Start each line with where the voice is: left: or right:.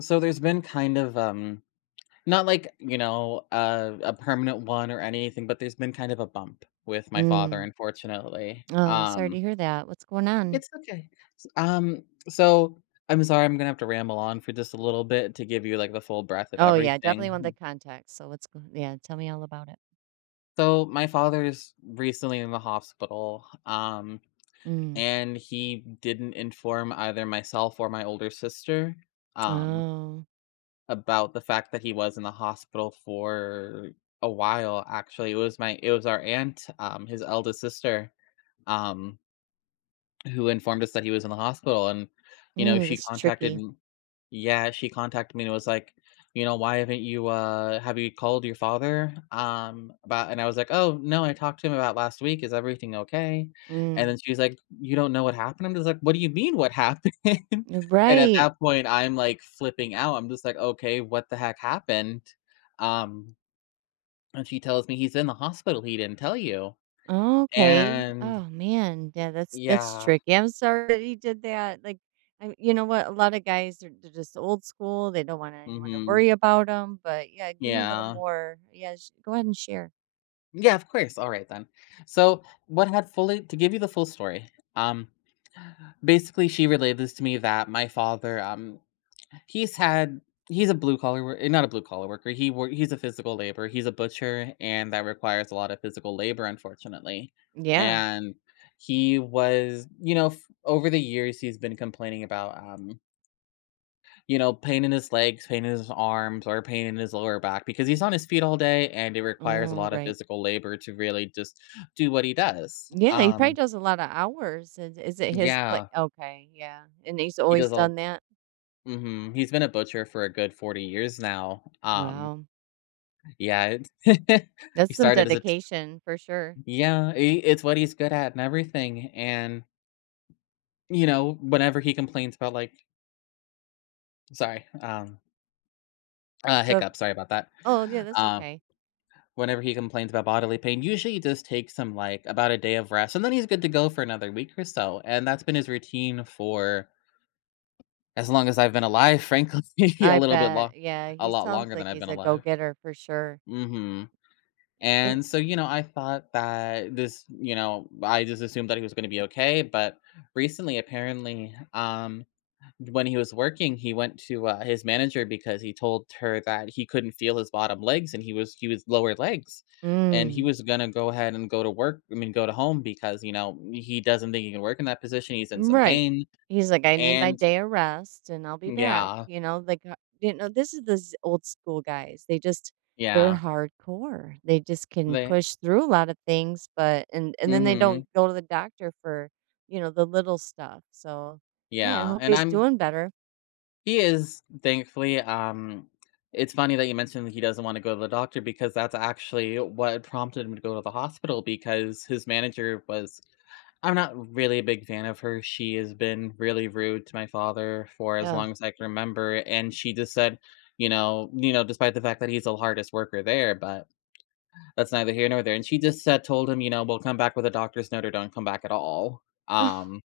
left: So there's been kind of not like, a permanent one or anything, but there's been kind of a bump with my father,
right: Mm.
left: unfortunately.
right: Oh, sorry to hear that. What's going on?
left: It's okay. S- Um so I'm sorry, I'm going to have to ramble on for just a little bit to give you like the full breadth of
right: Oh, yeah,
left: everything.
right: definitely want the context. So what's going? Yeah, tell me all about it.
left: So my father's recently in the hospital.
right: Mm.
left: And he didn't inform either myself or my older sister. Um
right: Oh.
left: about the fact that he was in the hospital for a while, actually. It was our aunt, his eldest sister, um, who informed us that he was in the hospital. And you know
right: Ooh,
left: she
right: this is
left: contacted
right: tricky.
left: m- yeah, she contacted me and was like, you know, why haven't you have you called your father about? And I was like, oh no, I talked to him about last week, is everything okay? And
right: Mm.
left: then she was like, you don't know what happened? I'm just like, what do you mean what happened? And at
right: Right.
left: that point I'm like flipping out, I'm just like, okay, what the heck happened? um and she tells me, he's in the hospital, he didn't tell you.
right: Okay.
left: And
right: Oh man. Yeah, that's
left: yeah.
right: tricky. I'm sorry that he did that. Like I you know what? A lot of guys are they're just old school. They don't want anyone to
left: hmm
right: worry about them. But yeah, give me a little
left: yeah
right: more. Yeah, go ahead and share.
left: Yeah, of course. All right then. So, what had, fully to give you the full story. Um Basically she relayed this to me that my father, he's had, he's a blue collar wor- eh, not a blue collar worker. He's a physical labor. He's a butcher and that requires a lot of physical labor, unfortunately.
right: Yeah.
left: And he was, over the years, he's been complaining about, you know, pain in his legs, pain in his arms, or pain in his lower back because he's on his feet all day and it requires a
right: Oh,
left: lot of
right: right.
left: physical labor to really just do what he does.
right: Yeah, he probably does a lot of hours. Is it his play?
left: Yeah,
right: Okay, yeah, and he's
left: he
right: always
left: does all.
right: done that?
left: Mhm, he's been a butcher for a good 40 years now.
right: Wow,
left: Yeah, it's
right: that's
left: he
right: some
left: started as a t
right: dedication for sure.
left: yeah, I it's what he's good at and everything, and, you know, whenever he complains about, like, sorry,
right: So
left: hiccup, sorry about that.
right: oh, yeah, that's
left: Um
right: okay.
left: Whenever he complains about bodily pain, usually he just takes some, like, about a day of rest, and then he's good to go for another week or so, and that's been his routine for as long as I've been alive, frankly. a
right: I
left: little bit long
right: bet, yeah,
left: a
right: he
left: lot
right: sounds
left: longer than
right: like
left: I've
right: he's
left: been
right: a
left: alive.
right: go-getter for sure,
left: Mhm.
right: and
left: And so, you know, I thought that this, you know, I just assumed that he was gonna be okay, but recently, apparently, when he was working, he went to, his manager because he told her that he couldn't feel his bottom legs, and he was lower legs, and he
right: Mm.
left: was gonna go ahead and go to work, I mean, go to home because, you know, he doesn't think he can work in that position, he's in some
right: Right.
left: pain,
right: He's like, "I need my
left: and
right: day of rest and I'll be back,"
left: yeah,
right: you know, like, you know, this is the z old school guys. They just they're
left: yeah,
right: hardcore. They just can
left: they.
right: push through a lot of things, but and then they don't
left: Mhm,
right: go to the doctor for, you know, the little stuff. So, yeah, I
left: yeah,
right: hope
left: and
right: he's
left: I'm,
right: doing better.
left: he is, thankfully. It's funny that you mentioned that he doesn't wanna go to the doctor because that's actually what prompted him to go to the hospital because his manager was, I'm not really a big fan of her. She has been really rude to my father for as
right: Yeah.
left: long as I can remember, and she just said, you know, despite the fact that he's the hardest worker there, but that's neither here nor there. And she just said, told him, you know, we'll come back with a doctor's note or don't come back at all. Um,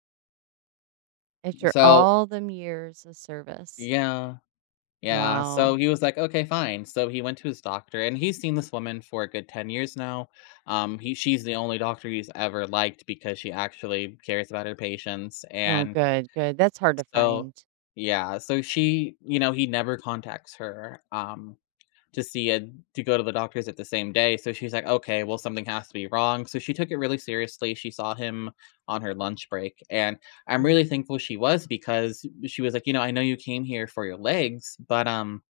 right: After
left: so
right: all them years of service.
left: yeah, yeah. So
right: Wow.
left: he was like, okay, fine. So he went to his doctor, and he's seen this woman for a good 10 years now. He, she's the only doctor he's ever liked because she actually cares about her patients.
right: Oh,
left: And
right: good, good. That's hard to
left: so,
right: find.
left: yeah, so she, you know, he never contacts her, to see a to go to the doctors at the same day, so she's like, "Okay, well, something has to be wrong." So she took it really seriously, she saw him on her lunch break, and I'm
right: Mm.
left: really thankful she was because she was like, "You know, I know you came here for your legs, but,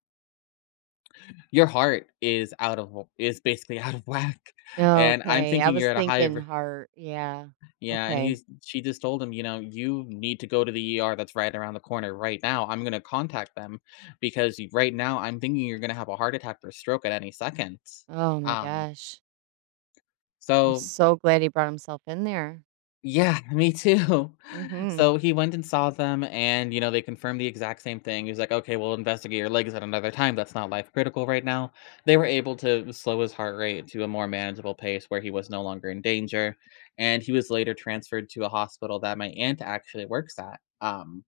left: your heart is out of is basically out of whack, and I'm
right: Okay, I
left: thinking
right: was
left: you're at a
right: thinking
left: higher,
right: heart, yeah.
left: yeah, and
right: Okay.
left: he's she just told him, you know, you need to go to the ER that's right around the corner right now. I'm gonna contact them because right now I'm thinking you're gonna have a heart attack or stroke at any second.
right: Oh my
left: Um,
right: gosh. I'm
left: so
right: so glad he brought himself in there.
left: Yeah, me too.
right: Mhm.
left: So he went and saw them, and you know they confirmed the exact same thing. He was like, "Okay, we'll investigate your legs at another time. That's not life critical right now." They were able to slow his heart rate to a more manageable pace where he was no longer in danger, and he was later transferred to a hospital that my aunt actually works at.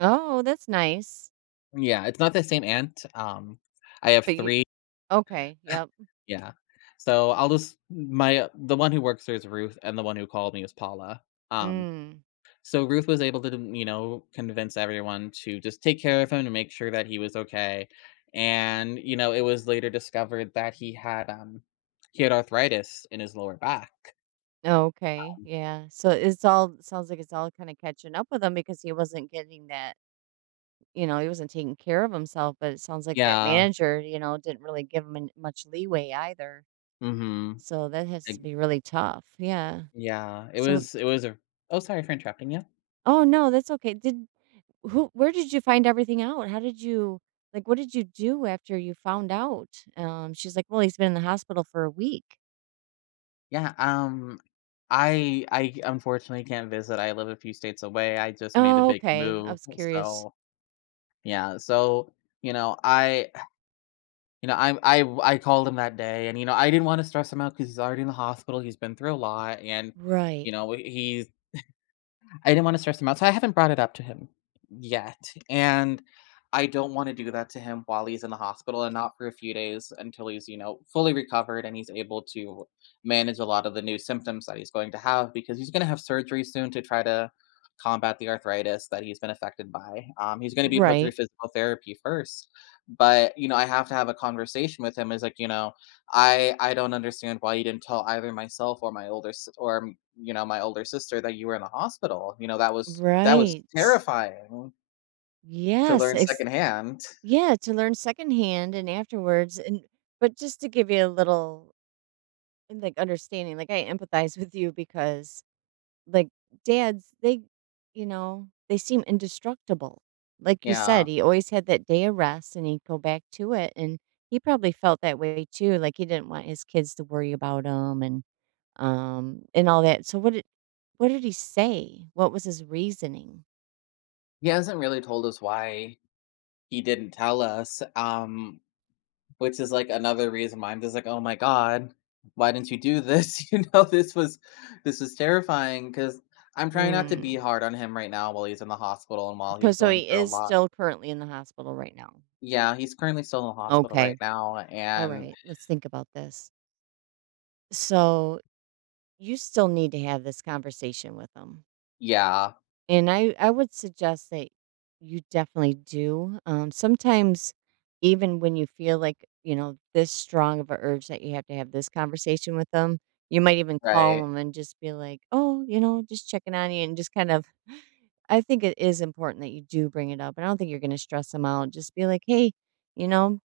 right: Oh, that's nice.
left: Yeah, it's not the same aunt. I have
right: But you
left: three.
right: okay, yep.
left: Yeah, so I'll just, my, the one who works there is Ruth, and the one who called me is Paula. Um,
right: Mm.
left: So Ruth was able to, you know, convince everyone to just take care of him to make sure that he was okay. And, you know, it was later discovered that he had, he had arthritis in his lower back.
right: Okay. Yeah. So it's all sounds like it's all kind of catching up with him because he wasn't getting that, you know, he wasn't taking care of himself, but it sounds like that
left: Yeah.
right: manager, you know, didn't really give him much leeway either.
left: Mm-hmm.
right: So that has to
left: Like,
right: be really tough. Yeah.
left: yeah. It
right: So
left: was, it was a oh, sorry for interrupting you.
right: oh no, that's okay. Did Who where did you find everything out? How did you like, what did you do after you found out? She's like, "Well, he's been in the hospital for a week."
left: Yeah. I unfortunately can't visit. I live a few states away. I just made a
right: Oh,
left: big
right: okay. I
left: move.
right: was curious.
left: So yeah. So, you know, I you know, I called him that day and, you know, I didn't wanna stress him out because he's already in the hospital, he's been through a lot, and, you
right: Right.
left: know, he's I didn't wanna stress him out, so I haven't brought it up to him yet, and I don't wanna do that to him while he's in the hospital and not for a few days until he's, you know, fully recovered and he's able to manage a lot of the new symptoms that he's going to have because he's gonna have surgery soon to try to combat the arthritis that he's been affected by. He's gonna be put through
right: Right.
left: physical therapy first, but, you know, I have to have a conversation with him. Is like, you know, I don't understand why you didn't tell either myself or my older you know, my older sister that you were in the hospital, you know, that was, that was
right: Right.
left: terrifying to
right: Yes.
left: learn secondhand.
right: Yeah, to learn secondhand and afterwards and but just to give you a little like understanding, like I empathize with you because like dads, they, you know, they seem indestructible. Like you
left: Yeah.
right: said, he always had that day of rest and he'd go back to it. And he probably felt that way too. Like he didn't want his kids to worry about him and all that. So what did he say? What was his reasoning?
left: He hasn't really told us why he didn't tell us, which is, like, another reason why I'm just like, "Oh my god, why didn't you do this?" You know, this was, this was terrifying because, 'cause I'm trying not to be
right: Mm.
left: hard on him right now while he's in the hospital and while he's
right: Cause so
left: going
right: he
left: through a
right: is
left: lot.
right: still currently in the hospital right now.
left: Yeah, he's currently still in the hospital
right: Okay.
left: right now,
right: All
left: and
right: right. Let's think about this. So you still need to have this conversation with him.
left: yeah,
right: And I would suggest that you definitely do. Sometimes, even when you feel like you know this strong of a urge that you have to have this conversation with them, you might even call
left: right.
right: them and just be like, "Oh, you know, just checking on you," and just kind of. I think it is important that you do bring it up. I don't think you're going to stress them out. Just be like, "Hey, you know."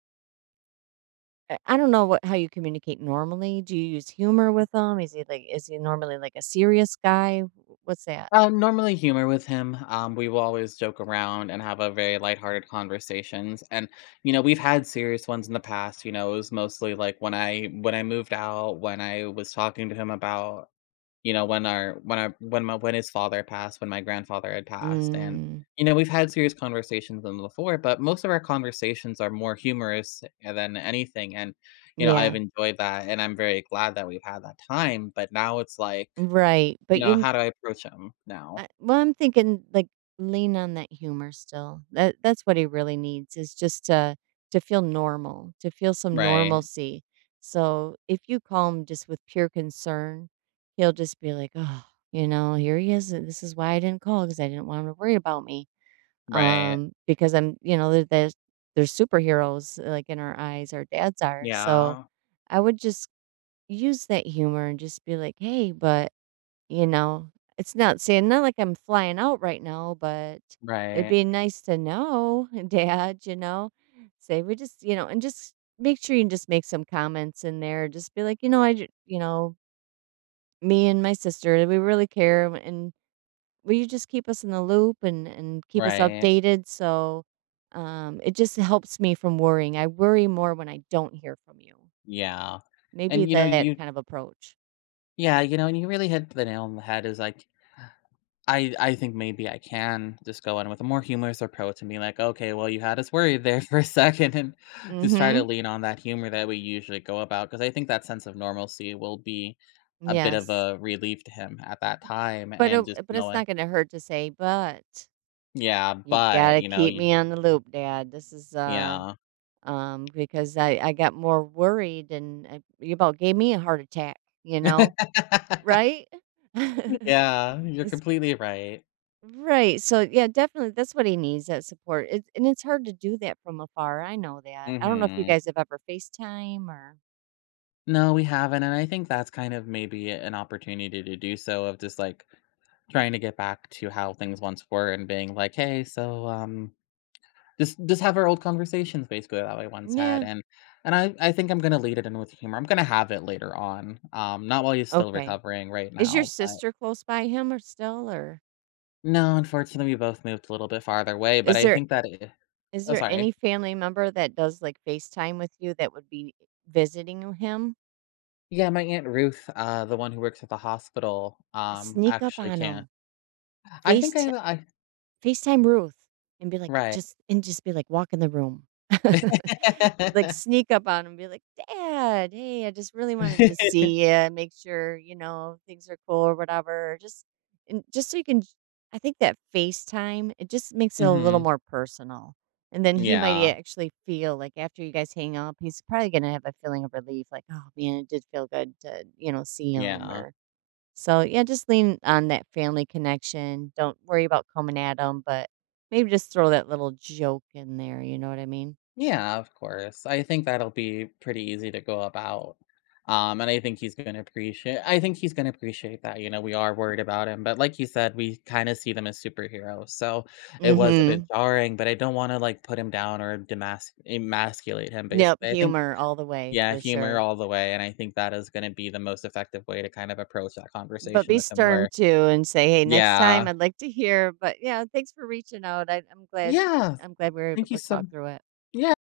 right: I don't know what how you communicate normally. Do you use humor with them? Is he like is he normally like a serious guy? What's that?
left: Normally humor with him. We will always joke around and have a very lighthearted conversations. And you know, we've had serious ones in the past. You know, it was mostly like when I moved out, when I was talking to him about, you know, when his father passed, when my grandfather had passed, and
right: Mm,
left: you know we've had serious conversations with him before. But most of our conversations are more humorous, than anything. And you know,
right: yeah.
left: I've enjoyed that, and I'm very glad that we've had that time. But now it's like,
right: Right,
left: you
right: but you
left: know,
right: m
left: how do I approach him now?
right: I well, I'm thinking, like, lean on that humor still. That that's what he really needs is just to feel normal, to feel some
left: Right,
right: normalcy. So, if you call him just with pure concern, he'll just be like, "Oh, you know, here he is, this is why I didn't call because I didn't want him to worry about me."
left: right.
right: Because I'm you know, they're superheroes, like, in our eyes, our dads are. So,
left: Yeah,
right: I would just use that humor and just be like, "Hey, but" you know, it's not saying not like I'm flying out right now, but it'd
left: right,
right: be nice to know, Dad, you know. Say we just, you know, and just make sure you just make some comments in there. Just be like, you know, you know, me and my sister, we really care, and will you just keep us in the loop and keep us
left: right.
right: updated? So, it just helps me from worrying. I worry more when I don't hear from you.
left: Yeah,
right: Maybe
left: and, you know,
right: that
left: you
right: kind of approach.
left: yeah, you know, and you really hit the nail on the head is, like, I think maybe I can just go in with a more humorous approach and be like, "Okay, well, you had us worried there for a second, and just try
right: Mm-hmm.
left: to lean on that humor that we usually go about because I think that sense of normalcy will be a bit of
right: Yes.
left: a relief to him at that time
right: But
left: and
right: it
left: just
right: but it's
left: knowing,
right: not gonna hurt to say, "But
left: yeah,
right: you
left: but,
right: gotta
left: you know,
right: keep
left: you.
right: me on the loop, Dad. This is,
left: Yeah.
right: because I got more worried and I you about gave me a heart attack," you know, right?
left: Yeah, you're
right: It's
left: completely right.
right: right, so, yeah, definitely, that's what he needs, that support. It and it's hard to do that from afar, I know that. I don't know if you
left: Mhm.
right: guys have ever FaceTime or
left: No, we haven't, and I think that's kind of maybe an opportunity to do so of just, like, trying to get back to how things once were and being like, "Hey, so, um," just have our old conversations basically that we once had,
right: yeah,
left: and I think I'm gonna lead it in with humor. I'm gonna have it later on, not while he's still
right: okay.
left: recovering right
right: Is your
left: now, but
right: sister close by him or still, or
left: no, unfortunately, we both moved a little bit farther away, but
right: is
left: I
right: there?
left: think that I
right: Is
left: oh,
right: there any
left: sorry.
right: family member that does, like, FaceTime with you that would be visiting him?
left: Yeah, my Aunt Ruth, the one who works at the hospital,
right: Sneak up
left: actually
right: on
left: can,
right: him.
left: I
right: Face
left: think I have a- I
right: FaceTime Ruth and be like,
left: right.
right: just and just be like, walk in the room. Like sneak up on him and be like, Dad, hey, I just really wanted to see you and make sure, you know, things are cool or whatever. Just and just so you can I think that FaceTime, it just makes it a little
left: Mhm.
right: more personal. And then he might
left: Yeah,
right: actually feel like after you guys hang up, he's probably gonna have a feeling of relief, like, oh man, it did feel good to, you know, see him
left: yeah.
right: or so, yeah, just lean on that family connection. Don't worry about coming at them, but maybe just throw that little joke in there. You know what I mean?
left: Yeah, of course. I think that'll be pretty easy to go about. And I think he's gonna appreciate, I think he's gonna appreciate that, you know, we are worried about him, but like you said, we kinda see them as superheroes, so it
right: Mm
left: was a bit
right: hmm.
left: jarring, but I don't wanna, like, put him down or demas emasculate him,
right: Yep.
left: basically. I think
right: Humor all the way
left: yeah,
right: for
left: humor
right: sure.
left: all the way, and I think that is gonna be the most effective way to kind of approach that
right: But
left: conversation
right: be
left: with him
right: stern
left: where
right: too and say, hey, next time
left: yeah.
right: I'd like to hear. But yeah, thanks for reaching out. I, I'm glad.
left: Yeah,
right: I'm glad we were able
left: thank you
right: to
left: so,
right: talk through it.
left: yeah,